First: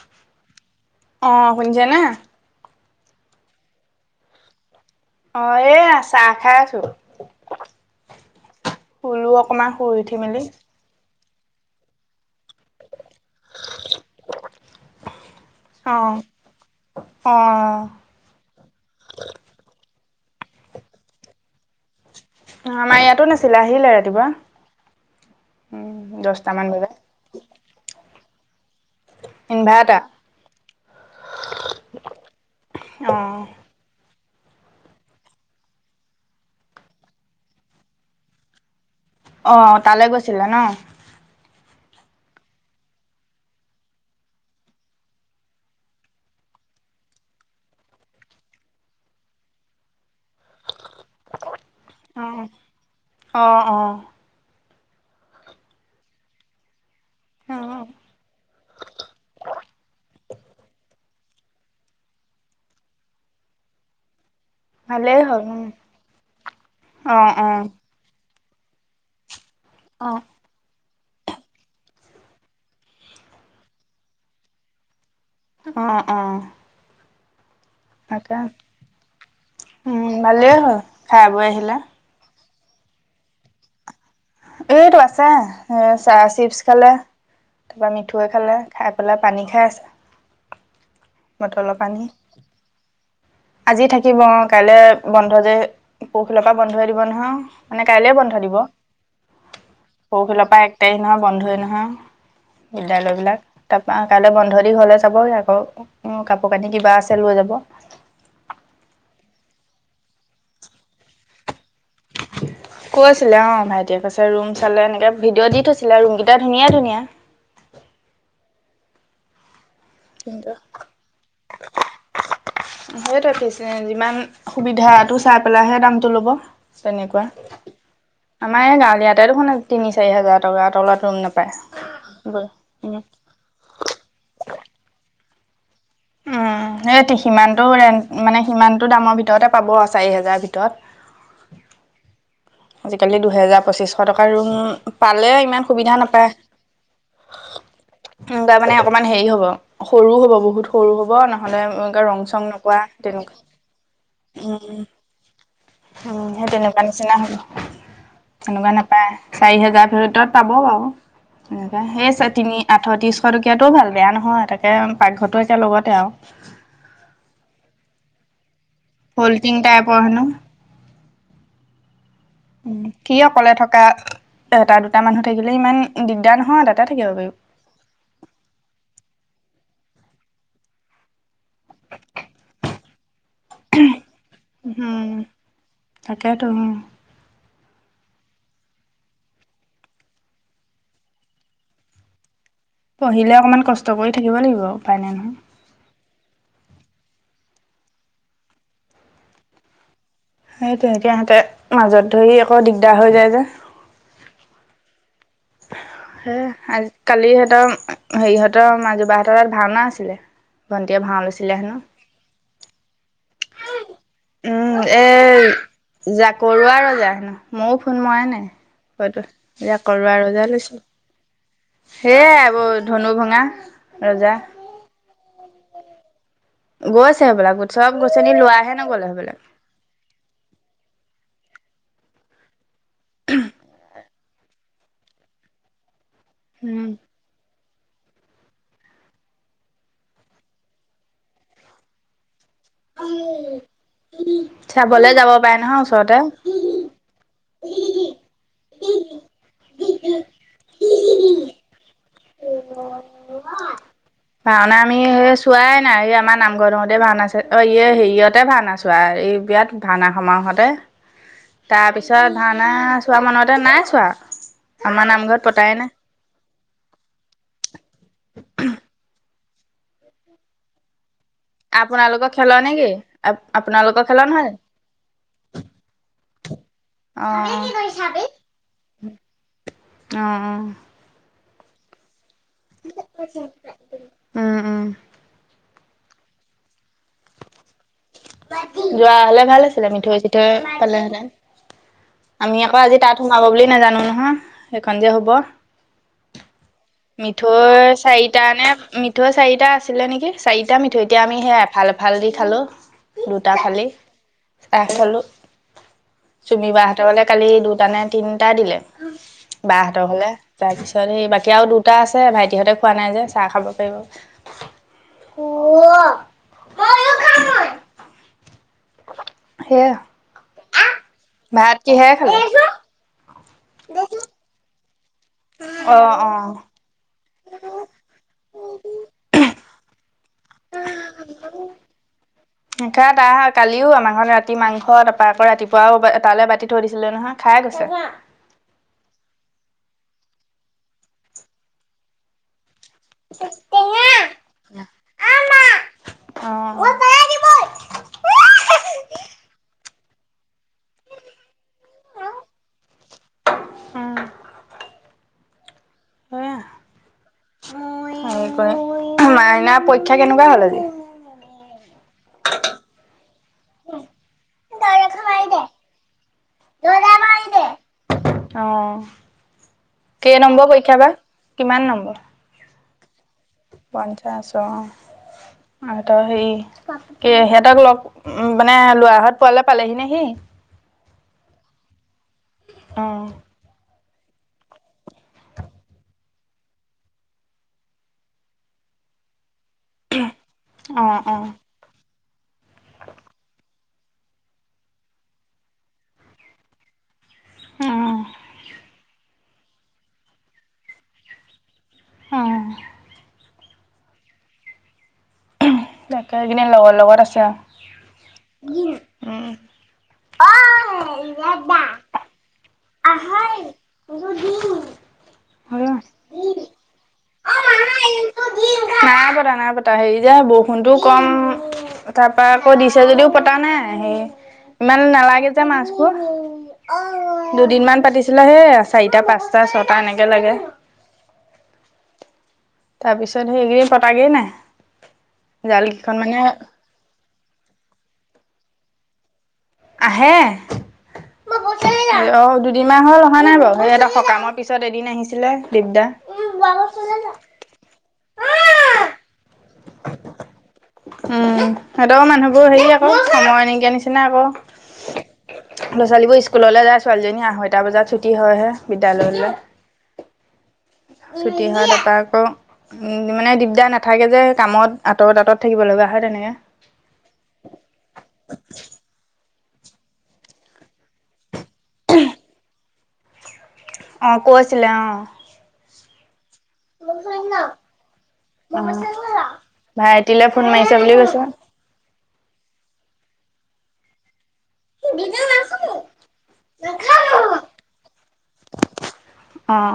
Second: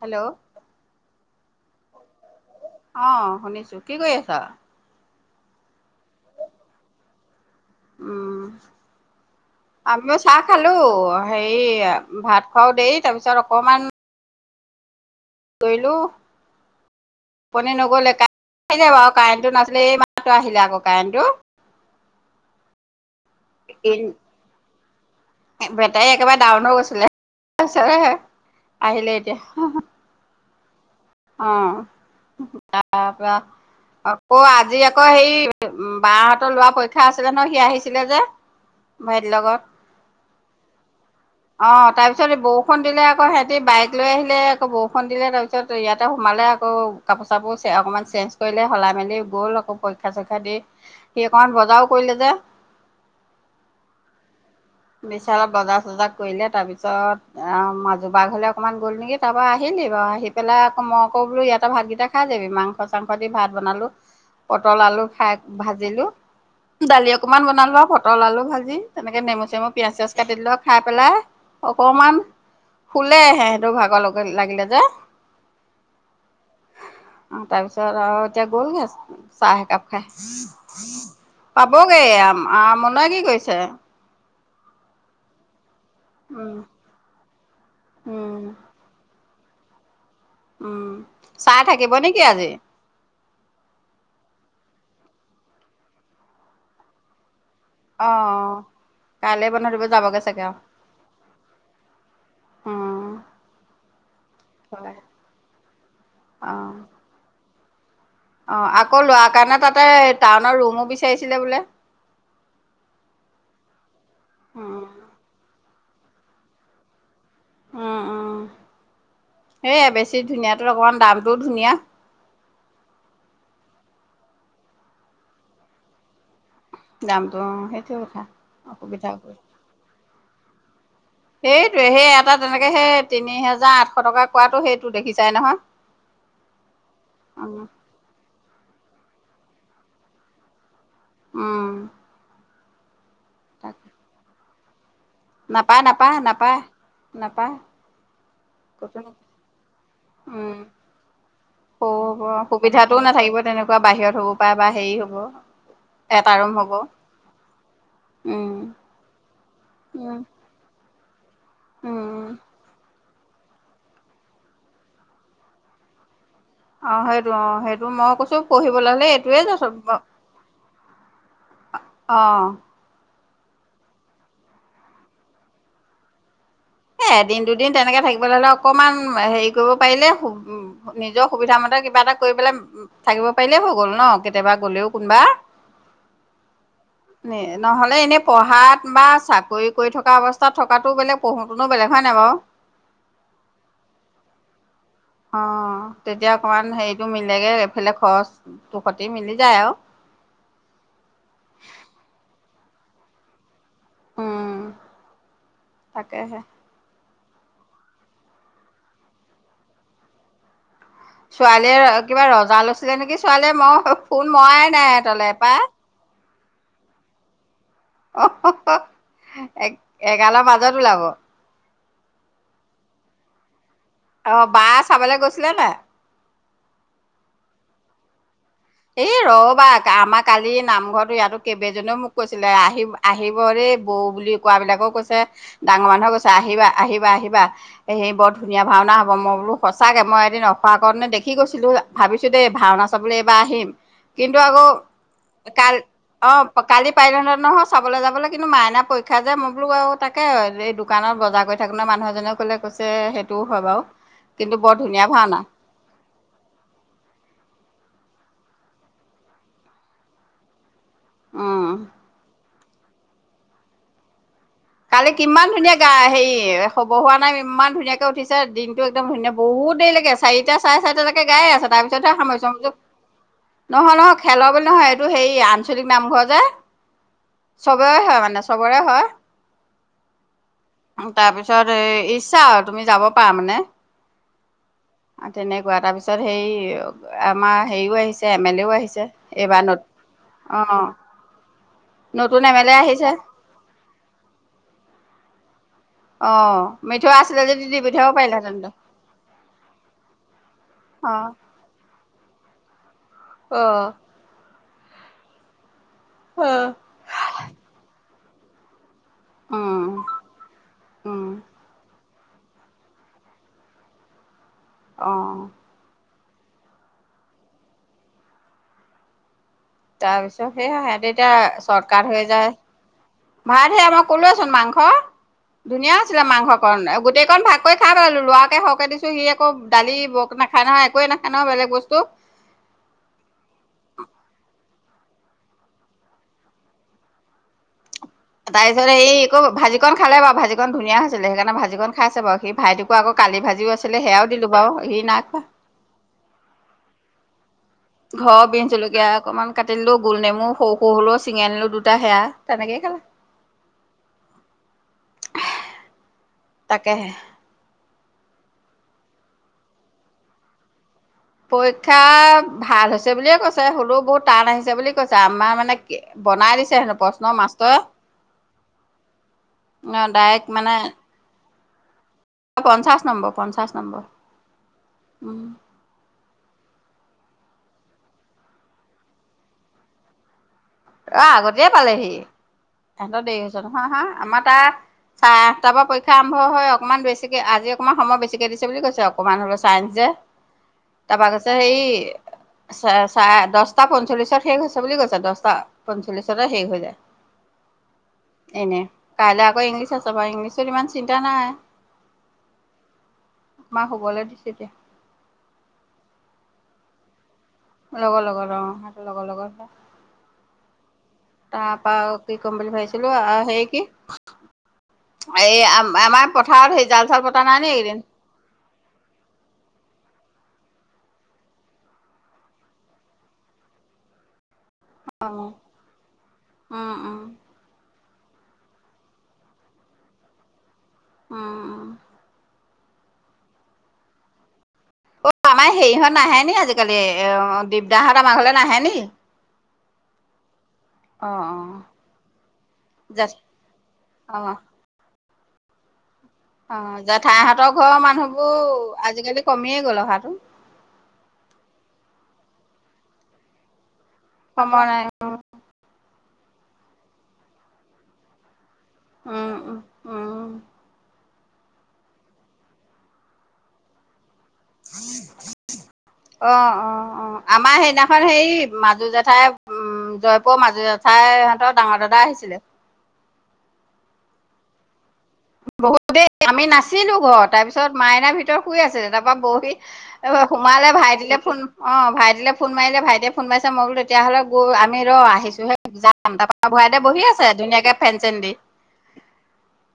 Hello অ, শুনিছেনে? অ, শুনিছো কি কৰি আছা। অ, এয়া চাহ খাই আছো। উম, শুলো অকমান শুই উঠি আমিও চাহ মেলি খালো। হেৰি ভাত খোৱাও দেৰি তাৰপিছত অকমান কৰিলো অ অ পনি নগলে কা বাৰু কাৰেণ্টটো নাছিলে এই ম মাত্ৰ আহিলে আকৌ কাৰেণ্টো। আমাৰ ইয়াতো নাছিলে আহিলে ৰাতিপুৱা। উম বেটাৰী একেবাৰে দহটামান ডাউন হৈ বজাত গৈছিলে। আহিলে এতিয়া। ইনভাৰ্টাৰ অ, তাৰ অ পৰা অ' আজি আকৌ হেৰি বা হতৰ ল'ৰা পৰীক্ষা আছিলে ন সি আহিছিলে যে। ভাইটিৰ অ লগত, তালৈ গৈছিলা ন অ'। তাৰপিছত এই বৰষুণ দিলে আকৌ, সেহঁতি বাইক লৈ আহিলে আকৌ বৰষুণ দিলে তাৰপিছত। ত ইয়াতে সোমালে আকৌ কাপোৰ চাপোৰ অকণমান চেঞ্জ কৰিলে সলাই মেলি গ'ল আকৌ পৰীক্ষা চৰীক্ষা দি সি অকমান বজাৰো কৰিলে অ যে। অ'- অ'। বিচালত বজাৰ চজাৰ কৰিলে তাৰপিছত আ অ মাজুবা ঘৰলে অকণমান গ'ল নেকি তাৰপৰা আহিলি বাৰু আহি পেলাই আকৌ মই আকৌ বোলো ইয়াতে ভাতকেইটা খাই যাবি, মাংস চাংস দি ভাত বনালো। পটল আলু ভালেই খাই হ'ল ভাজিলো, দালি অ অকমান অ বনালো আৰু পটল আলু ভাজি তেনেকে নেমু চেমু পিয়াজ অ চিয়াজ কাটি দিলোঁ খাই পেলাই অকমান শুলে সেহঁতৰ ভাগৰ লগ লাগিলে যে। অ অ তাৰপিছত আৰু তাকে এতিয়া গ'লগে চাহ এক একাপ খাই, উম ভালেই হ'ল খাই বৈ আহিলা পাবগে আ আমোনাই কি কৰিছে। এইটো আছে এ চাহ উম চিপচ খালে তাৰপা মিঠৈ উম খালে খাই পেলাই পানী খাই আছে। উম, চাৰ বটলৰ থাকিব পানী নেকি আজি। আজি থাকিব অ' কাইলে বন্ধ যে পৰসিলৰ পৰা বন্ধই দিব নহয়। মানে অ কাইলে বন্ধ দিব, কাইলৈ বন্ধ দিব যাবগে চাগে পৰশিলৰ আৰু পৰা এক তাৰিখ নহয় বন্ধই নহয়। উম বিদ্যালয় বিলাক, তাৰপা কাইলৈ বন্ধ দি ঘৰলে যাবগে আকৌ উম্, অ কাপোৰ কানি কিবা আছে লৈ যাব। অ' আকৌ ল'ৰাৰ কাৰণে তাতে টাউনৰ ৰুমো বিচাৰিছিলে বোলে। কৈ আছিলে অ' ভাইটিয়ে, কৈছে ৰুম উম চালে এনেকে ভিডিঅ' দি থৈছ চিলে ৰুমগীটা ধুনীয়া-ধুনীয়া। উম-উম সেইয়াই বেছি কিন্তু ধুনীয়াটো অকমান দামটোও ধুনীয়া। সেইটোৱে পিছে যিমান সুবিধাটো চাই পেলাইহে দামতটো ল'ব। তেনেকুৱা দামটো অ সেইটো কথা আমাৰ এই অসুবিধা গাৱলীয়াতে কৰি দেখোন তিনি চাৰি হাজাৰ টকাৰ তলত ৰুম নাপায় সেইটোৱে সেই এটা তেনেকে সেই উম তিনি হেজাৰ আঠশ টকা কোৱাটো সেইটো দেখিছাই নহয়। উম, সেই সিমানতটো ৰেণ্ট মানে সিমানটো দামৰ ভিতৰতে পাব চাৰি হেজাৰ ভিতৰত। উম। আজিকালি দুহেজাৰ তাকে পঁচিছশ টকাৰ ৰুম পালে ইমান সুবিধা নাপায়। নাপায় উম, তাৰ মানে ক'তো অকণমান হেৰি হ'ব সৰু হ'ব উম বহুত সৰু হ'ব নহ'লে এনেকে ৰং চং নকৰা তেনেক থাকিব তেনেকুৱা বাহিৰত হ'ব পাৰে বা হেৰি হ'ব। উম, এটা সেই ৰুম হ'ব তেনেকুৱা নিচিনা হ'ব, উম তেনেকুৱা নাপায়। চাৰি হেজাৰ উম ভিতৰত পাব বাৰু তেনেকুৱা, সেই উম চে তিনি আঠত্ৰিছ শটকীয়াটোও ভাল বেয়া নহয়, তাকে পাকঘৰটো একে লগতে আৰু। অ' সেইটো অ' সেইটো মই কৈছো পঢ়িবলৈ হ'লে এইটোৱে ফল্টিং যথ টাইপৰ হেনো। অ, অ'। উম কি অকলে থকা এটা দুটা মানুহ থাকিলে ইমান দিগদাৰ ন এ এদিন দুদিন তেনেকে থাকিবলে হ'লে অকমান হেৰি কৰিব পাৰিলে নিজৰ সুবিধা মতে কিবা এটা কৰি পেলাই থাকিব পাৰিলেই হৈ গ'ল ন, কেতেবা গ'লেও উম কোনোবা, তাকেতো [unintelligible] নহ'লে এনেই পঢ়াত বা চাকৰি কৰি থকা অৱস্থাত থকাটো বেলেগ পঢ়ো কোনো বেলেগ হয় নাই বাৰু। পঢ়িলে অকমান কষ্ট কৰি থাকিব লাগিব আও। অ'। তেতিয়া অকমান হেৰিটো মিলেগে, এইফালে খৰচটো সতি মিলি যায় আৰু। সেইটো এতিয়া সেহঁতে মাজত ধৰি আকৌ দিগদাৰ হৈ যায় যে। উম। তাকেহে সেইয়াই আজ কালি সিহঁতৰ হেৰিহঁতৰ মাজুবাহতৰ তাত ভাওনা আছিলে। ভণ্টিয়ে ভাও লৈছিলে হেনো। ছোৱালীয়ে কিবা ৰজা লৈছিলে নেকি? ছোৱালীয়ে মই ফোন মৰাই নাই এতিয়ালে পাই। কৰোৱাা ৰজা হে ন ময়ো ফোন মৰা নাই হয়তো এ যে কৰোৱা এগালৰ ৰজা মাজত লৈছো। ওলাব সেয়াই আবৌ ধনু ভঙা। ৰজা অ', বা চাবলৈ গৈছিলা নাই? গৈছে এই বিলাক [unintelligible] লোৱা এই ৰবা আমাৰ কালি নামঘৰটো ইয়াতো কেইবেইজনেও মোক কৈছিলে আহি আহিব দেই বৌ বুলি কোৱাবিলাকোও কৈছে ডাঙৰ মানুহে কৈছে আহিবা, উম, আহিবা-আহিবা। সে বৰ ধুনীয়া ভাওনা হব মই বোলোঁচাকে মই এদিন অখ আগত নে দেখি গৈছিলো ভাবিছো দেই ভাওনা চাবলৈ এইবাৰ আহিম কিন্তু আকৌ চাবলে যাব পাৰে কাল নহয় ওচৰতে। অ' কালি [unintelligible] নহয় চাবলৈ যাবলৈ কিন্তু মাইনা পৰীক্ষা যে মই বোলো আৰু তাকে এই দোকানত বজাৰ কৰি থাকো ন মানুহ এজনে কলে কৈছে সেইটোও হয় বাৰু। কিন্তু বৰ ভাওনা আমি ধুনীয়া সেই ভাওনা চোৱাই নাই এই আমাৰ নামঘৰত হে ভাওনা আছে অ ইয়ে হেৰি হতে ভাওনা ছোৱা এই বিৰাট ভাওনা সমাৰহতে উম তাৰপিছত মানে চোৱা মানুহ এতে নাই চোৱা। আমাৰ কালি নামঘৰত কিমান পতাই ধুনীয়া গা নাই। হে খবৰ হোৱা নাই ইমান ধুনীয়াকে উঠিছে দিনতটো একদম ধুনীয়া বহুত দেৰিলৈকে চাৰিটা চাৰে চাৰিটা গাইে আছ তাৰপিছতহে আপোনালোকৰ সামৰিছো খেলৰ নেকি? নহয় নহয় খেলৰ বুলি নহয় এইটো হেৰি আঞ্চলিক নামঘৰ অ', অ', [unintelligible] চবৰে হয় মানে চবৰে হয়। অ'। তাৰপিছত ইচ্ছা আৰু তুমি যাব পাৰা মানে উম, উম। তেনেকুৱা তাৰপিছত তাৰপিছত হেৰি আমাৰ হেৰিও আহিছে এম এল এও আহিছে যোৱা হলে ভাল এইবাৰ নত আছিলে মিঠৈ চিঠৈ অ পালে হেনে। নতুন এম আমি এল এ আকৌ আজি আহিছে তাত সোমাব বুলি নাজানো নহয় সেইখন যে হব। অ মিঠু আছিলে মিঠৈ যদি দি পঠিয়াব চাৰিটা পাৰিলাহেঁতেন নে তই মিঠৈ চাৰিটা আছিলে নেকি চাৰিটা মিঠ এতিয়া আমি সেইা এফাল এফাল দি খালো দুটা ফালি। চাহ খালো অ অ চুমি বা হতে বোলে কালি দুটা নে তিনিটা দিলে। অ উম বাহতৰ হলে তাৰ পিছত উম সেই বাকী আৰু দুটা আছে। আছে, ভাইটিহঁতে খোৱা নাই যে চাহ খাব পাৰিব। অ'। [unintelligible] [inaudible] তাৰ পিছত সেয়া সিহঁতে এতিয়া ভাত চৰ্টকাট কিহেৰে হৈ খালে যায়। ভাত হে মই কলোচোন মাংস ধুনীয়া অ আছিলে মাংসকণ গোটেই অকন ভাগ কৰি খাই পালো ল'ৰাকে সৰকে দিছো সি আকৌ দালি নাখায় নহয় একোৱে নাখায় নহয় অ বেলেগ বস্তু। [unintelligible] কালিও আমাৰ ঘৰত ৰাতি মাছ মাংস তাৰপা ৰাতিপুৱও তালৈ বাতি থৈ দিছিলে নহয় খাই গৈছে। তাৰপিছত সেই আকৌ ভাজিকন খালে বাৰু ভাজিকন ধুনীয়া হৈছিলে সেইকাৰণে ভাজিকখন খাইছে বাৰু সি ভাইটোক আকৌ কালি ভাজিও আছিলে সেয়াও দিলো বাৰু সি নাই খোৱা। ঘৰৰ বিন জলকীয়া অকমান কাটি দিলো গোল নেমু সৰু সৰু হলেও ছিঙি আনিলো দুটা সেয়া তেনেকেইে খালে। উম। তাকেহে। মাইনাৰ পৰীক্ষা কেনেকুৱা হ'ল আজি? পৰীক্ষা ভাল হৈছে বুলিয়ে কৈছে হলেও বহুত টান আহিছে বুলি কৈছে আমাৰ মানে বনাই দিছে হেনো প্ৰশ্ন মাষ্টৰ। অ'। কেই ডাইৰেক্ট নম্বৰ পৰীক্ষা বা কিমান নম্বৰ? পঞ্চাছ নম্বৰ। পঞ্চাশ নম্বৰ পঞ্চাছ অ উম [unintelligible] [unintelligible] সিহঁতক লগ উ মানে লৰাহত পোৱালে পালেহি নে সি অ', আগতেয়ে পালেহি, ইহঁতৰ অ' দেৰি হৈছে নহয় আহা আমাৰ তাৰ চাৰে আঠটা পৰা পৰীক্ষা আৰম্ভ হয়, অকনমান বেছিকে, আজি অকনমান সময় বেছিকে দিছে বুলি কৈছে, অকনমান হল ছাইঞ্চ যে, অ', তাৰপৰা অ', কছে হেই [unintelligible] দচটা পঞ্চল্লিশত শেষ হৈছে বুলি কৈছে, দচটা পঞ্চল্লিশতে শেষ হৈ যায়, অ', এনে কাইলৈ আকৌ ইংলিছ আছে বাৰু, ইংলিছত ইমান চিন্তা নাই। অ মা শুবলৈ দিছে তিয়া। তাকে কিনে লগৰ লগত আছে আৰু। লগৰ লগৰ অ স লগৰ লগৰ। উম। অ', তা পা কি কম বুলি ভাইছ। আহাৰ দুদিন। এই হয় আম অ', আমাৰ পথাৰত সেই জাল চাল পতা নাই নে মাহা একদিন। এইটো দিন নাই পতা নাই পতা। হেৰি যে বৰষুণতটো কম তাৰ পৰা আকৌ দিছে যদিও পতা নাই সেই ইমান অ উম নালাগে যে মাছবোৰ। উম ইমান পাতিছিলা সে চাৰিটা পাঁচটা ছটা এনেকে লাগে। উম উম। তাৰ পিছত সেইকেইদিন পতাগেই নাই। অ আমাৰ জাল হেৰিহঁত কেইখন নাহে মানে নি আজিকালি দিগদাহঁত আমাৰ ঘলে নাহে নি। আহে। অ অ ু অ দুদিন মাহ হল জা অহা নাই বাৰু সিহতৰ অ সকামৰ পিছত এদিন আহিছে। লে দিগদা। অ জেঠাইহঁতৰ ঘৰৰ মানুহবোৰ সিহঁতৰ আজিকালি কমিয়েই গ'ল অহাতো। উম, সিহঁতৰ মানুহবোৰ হেৰি আকৌ সময় নকিয়া নিচিনা। চনে আকৌ, সময় নাই ল'ৰা ছোৱালীবোৰ স্কুললৈ যায় ছোৱালীজনী আঢ়ৈটা বজাত ছুটী হয়হে। বিদ্যালয়লৈ। উম উম উম ছুটি হোৱা তপৰা আকৌ উম মানে দিগদাৰ নাথাকে যে কামত আঁতৰত আঁতৰত। থাকিব লগা হয় অ তেনেকে অ অ আমাৰ সেইদিনাখন হেই মাজু জাঠা উম জয়পুৰৰ মাজু জেঠাই ইহঁতৰ ডাঙৰ দাদা আহিছিলে। অ কৈছিল লে অ। বহুতেই। আমি নাছিলো ঘৰত তাৰ পিছত মাইনাই ভিতৰত অ শুই আছিলে তাৰ পৰহি ভাইটিলে ফোন সোমালে মাৰিছে বুলি ভাইটি। কৈছে ফোন অ ভাইটিলৈ ফোন মাৰিলে ভাইটিয়ে ফোন মাৰিছে মইো তেতিয়াাহলে আমি ৰ আহিছোহে, যাম তাৰাপৰা ভূৰাই দেে বহি আছে ধুনীয়াকে ফেন চেন দি।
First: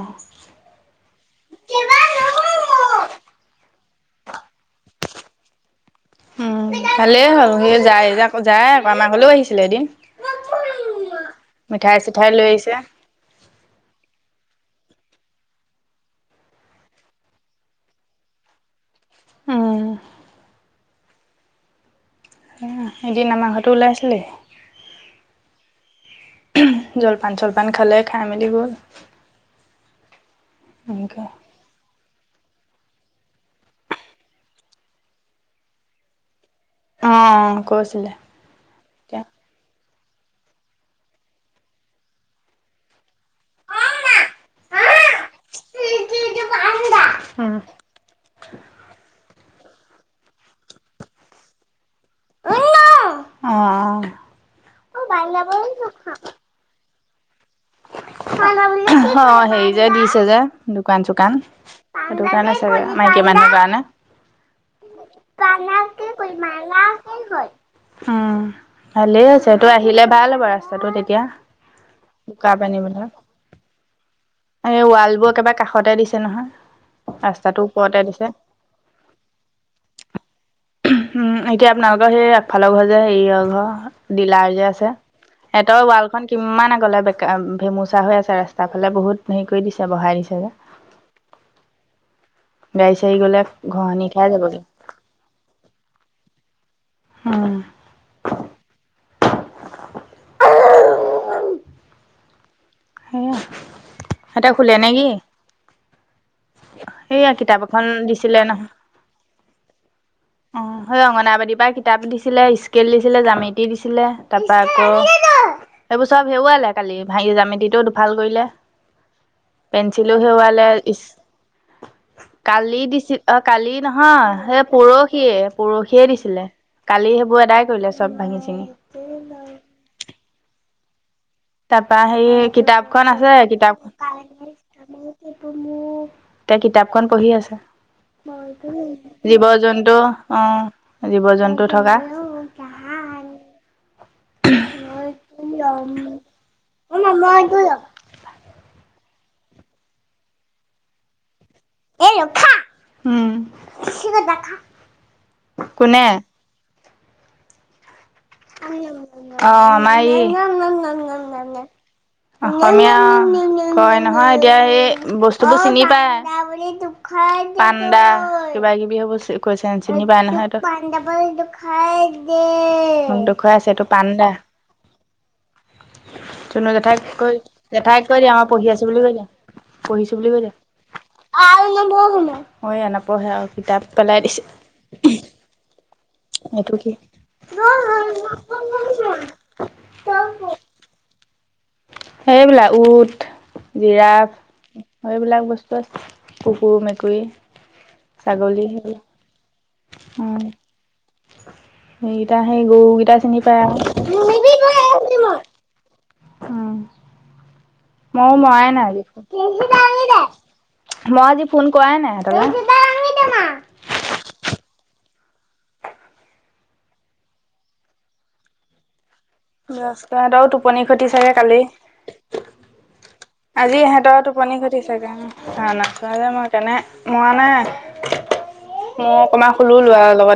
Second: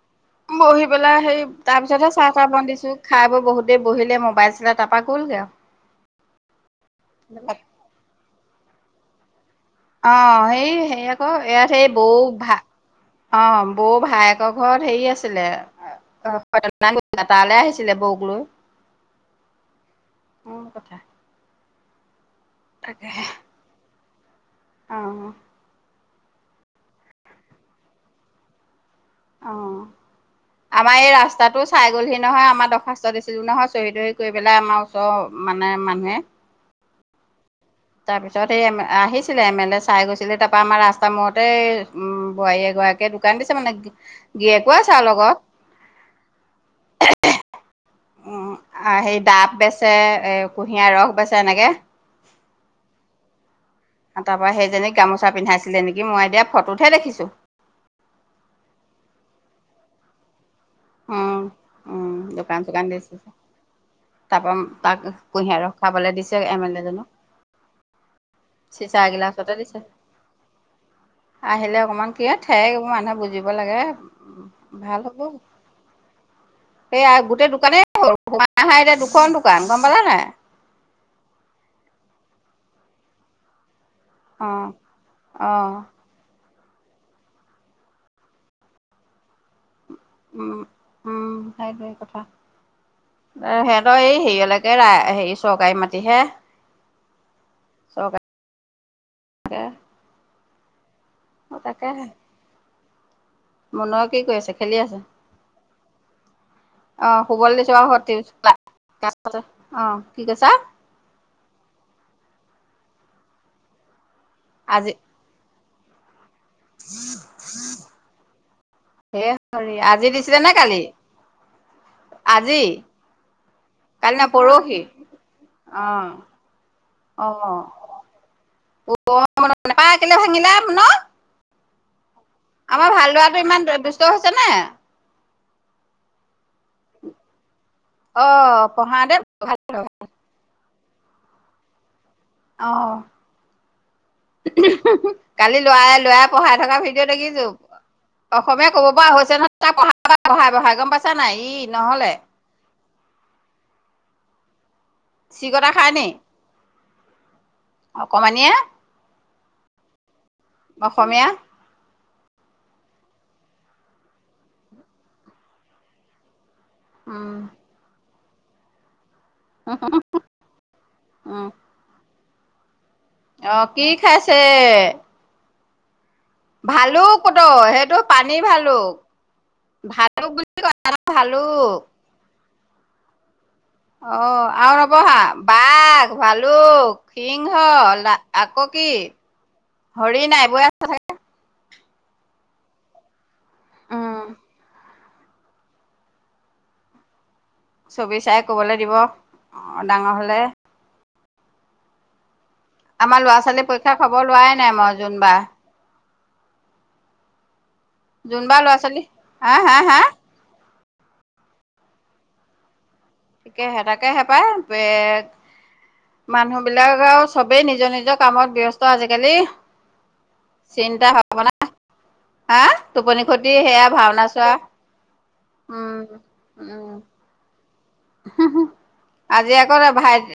অ বহি পেলাই সেই তাৰ উম পিছতহে চাহ তাহ বান্ধ দিছো। খাই বৈ বহুত দেৰি বহিলে মোবাইল চিলাই তাৰপা গ'লগে আউ। ভালেই হ'ল, সেই যাই য যায় আকৌ আমাৰ ঘলেও আহিছে। অ সেই সেই আকৌ ইয়াত সেই মিঠাই বৌ চিঠাই লৈ ভা আহিছে অ বৌ ভায়েকৰ ঘৰত হেৰি আছিলে অ, তালৈ আহিছিলে বৌক লৈ। উম মোৰ কথা। অ এদিন আমাৰ ঘৰতো ওলাই ছিলেহি। উম। জলপান চলপান খালে খাই মেলি গল। অ', আমাৰ এই এনেকে ৰাস্তাটো চাই গলহি। নহয় আমাৰ দৰ্খাস্ত দিছিলো নহয় চহী তহি কৰি পেলাই আমাৰ ওচৰৰ মানে মানুহে, অ, '। তাৰপিছত এই আহিছিলে এম এল এ চাই গৈছিলে তাৰ পৰাা আমাৰ ৰাস্তাৰ মূৰতে উম বোৱাৰী এগৰাকীয়ে দোকান দিছে মানে গি গিৰিয়েক ও আছে আও লগত। উম সেই ডাব বেচে এ কুঁহিয়াৰ ৰস বেচে এনেকে। উম তাৰ পৰাৰা সেইজনীক গামোচা অ পিন্ধাইছিলে নেকি অ মই এতিয়া ফটোতহে দেখিছো। অ হেৰি যে দিছে যে দোকান চোকান উম উম সেইটো কাৰণে চাগ মাইকী মানুহৰ কাৰণে। তাৰপা তাক কুঁহিয়াই ৰ খাবলে দিছে এম এল এ জনক। উম। চিচা ভালেই আছে। এগিলাচতে তই দিছে আহিলে ভাল হ'ব ৰাস্তাটো তেতিয়া, আহিলে অকমান কি ঠেক বোকা-পানীবোৰ মানুহে বুজিব লাগে, ভাল হ'ব। অতাই দিছে নহয়। এইয়া গোটেই ৰাস্তাটোৰ দোকানেই ওপৰতে দিছে দুখন দোকান গম পালা নাই? উম এতিয়া আপোনালোক অ, সেই আগফালৰ ঘৰ যে হেৰিয়ৰ ঘৰ ডিলাৰ অ যে আছে অ সিহঁতৰ ৱালখন কিমান আগলে বেকা, ভেমুচা হৈ আছে ৰাস্তা ফালে বহুত হেৰি কৰি দিছে। বহাই দিছে যে উম উম সেইটোৱে কথা। গাড়ী চাড়ী গ'লে সিহঁতৰ ঘহনি এই খাই যাবগৈ হেৰিয়ালকে ৰা হেৰি চৰকাৰী মাটিহে। হম কে অ, তাকেহে। সেয়া মুনুৱে কি কৰি সিহঁতে আছে? শুলে খেলি নে আছে? কি? অ সেয়া শুবলৈ কিতাপ দিছো এখন দিছিলে নহয়। কি কৈছা অ, সেই অংগনাবাদীৰ পৰাই কিতাপ দিছিলে, স্কেল দিছিলে, জামিতি দিছিলে। তাৰপৰা আকৌ আজি এইবোৰ চব হেৰুওৱালে কালি, ভাঙি জ্যামেতিটোও দুফাল কৰিলে। হে হৰি আজি পেঞ্চিলো দিছিলে নে হেৰুওৱালে কালি ইস আজি কালি দিছিল অ কালি নহয় সেই পৰহি। অ পৰহিয়ে দিছিলে, কালি অ সেইবোৰ এদাই কৰিলে সব ভাঙি চিঙি। নেপায়, কেলেই ভাঙিলা? ন তাৰপা সেই আমাৰ কিতাপখন ভাল আছে, ল'ৰাটো ইমান কিতাপ দুষ্ট হৈছে নে? এতিয়া কিতাপখন পঢ়ি আছে। অ' পঢ়াওঁতে ভাল জীৱ-জন্তু, অ, জীৱ জন্তু থকা। অহ কালি ল'ৰা উম ল'ৰাই পঢ়াই থকা ভিডিঅ' দেখিছো। অসমীয়া ক'ব পৰা হৈছে নহয়, তাক পঢ়াই গম পাইছা নে নাই? ই নহ'লে এই ৰখা। উম। চিঃ! কটা খায়নি? অকমানিয়ে অ, আমাৰ ই অসমীয়া অসমীয়া কয় নহয়, এতিয়া এই বস্তু বোৰ চিনি পায়। এইটো খায় উম, পাণ্ডা কিবা কিবি সেইবোৰ। কৈছে চিনি পাই নহয় এইটো--এইটো পাণ্ডা বল টো উম, খাই দে। দেখুওৱাই অ' আছে এইটো কি পাণ্ডা। খাইছে? তুমি ভালুক পুতৌ সেইটো জেঠাইক কৈ দিয়া, পানী অ, পঢ়ি আছো ভালুক বুলি কৈ দিয়া। পঢ়িছো বুলি কৈ দিয়া আৰু ভালুক নপঢ়ো মই, এইয়া নপঢ়ে আৰু। কিতাপ পেলাই অ দিছে আৰু নপঢ়া? বাঘ, এইটো কি ভালুক, সিংহ আকৌ কি? হৰিণাই এইবোৰৰ হে চাই থাকে। সেইবিলাক উট, উম, জিৰাফ আৰু এইবিলাক বস্তু আছে কুকুৰ, মেকুৰী। ছবি চাই ছাগলী ক'বলৈ দিব, সেইবিলাক ডাঙৰ উম হ'লে। সেইকেইটা সেই গৰুকেইটা আমাৰ ল'ৰা চিনি ছোৱালী পায় পৰীক্ষা খবৰ লোৱাই নাই মই আৰু যোনবাৰ উম। মই যোনবাৰ মৰাই ল'ৰা নাই ছোৱালী আজি হা হা হা মই আজি ফোন কৰাই নাই সিহঁতৰ তাকে হে, তাকে হে পায় মানুহবিলাক আৰু সবেই নিজৰ-নিজৰ কামত ব্যস্ত আজিকালি। ব্যস্ত টোপনি চিন্তা খতি চাগে ভাৱনা কালি। হা টোপনি খতি আজি সেয়া ইহঁতৰো ভাওনা চোৱা টোপনি খতি চাগে উম, উম উম মানে মই অকণমান আজি শুলো আকৌ ল'ৰাৰ ভাই লগত।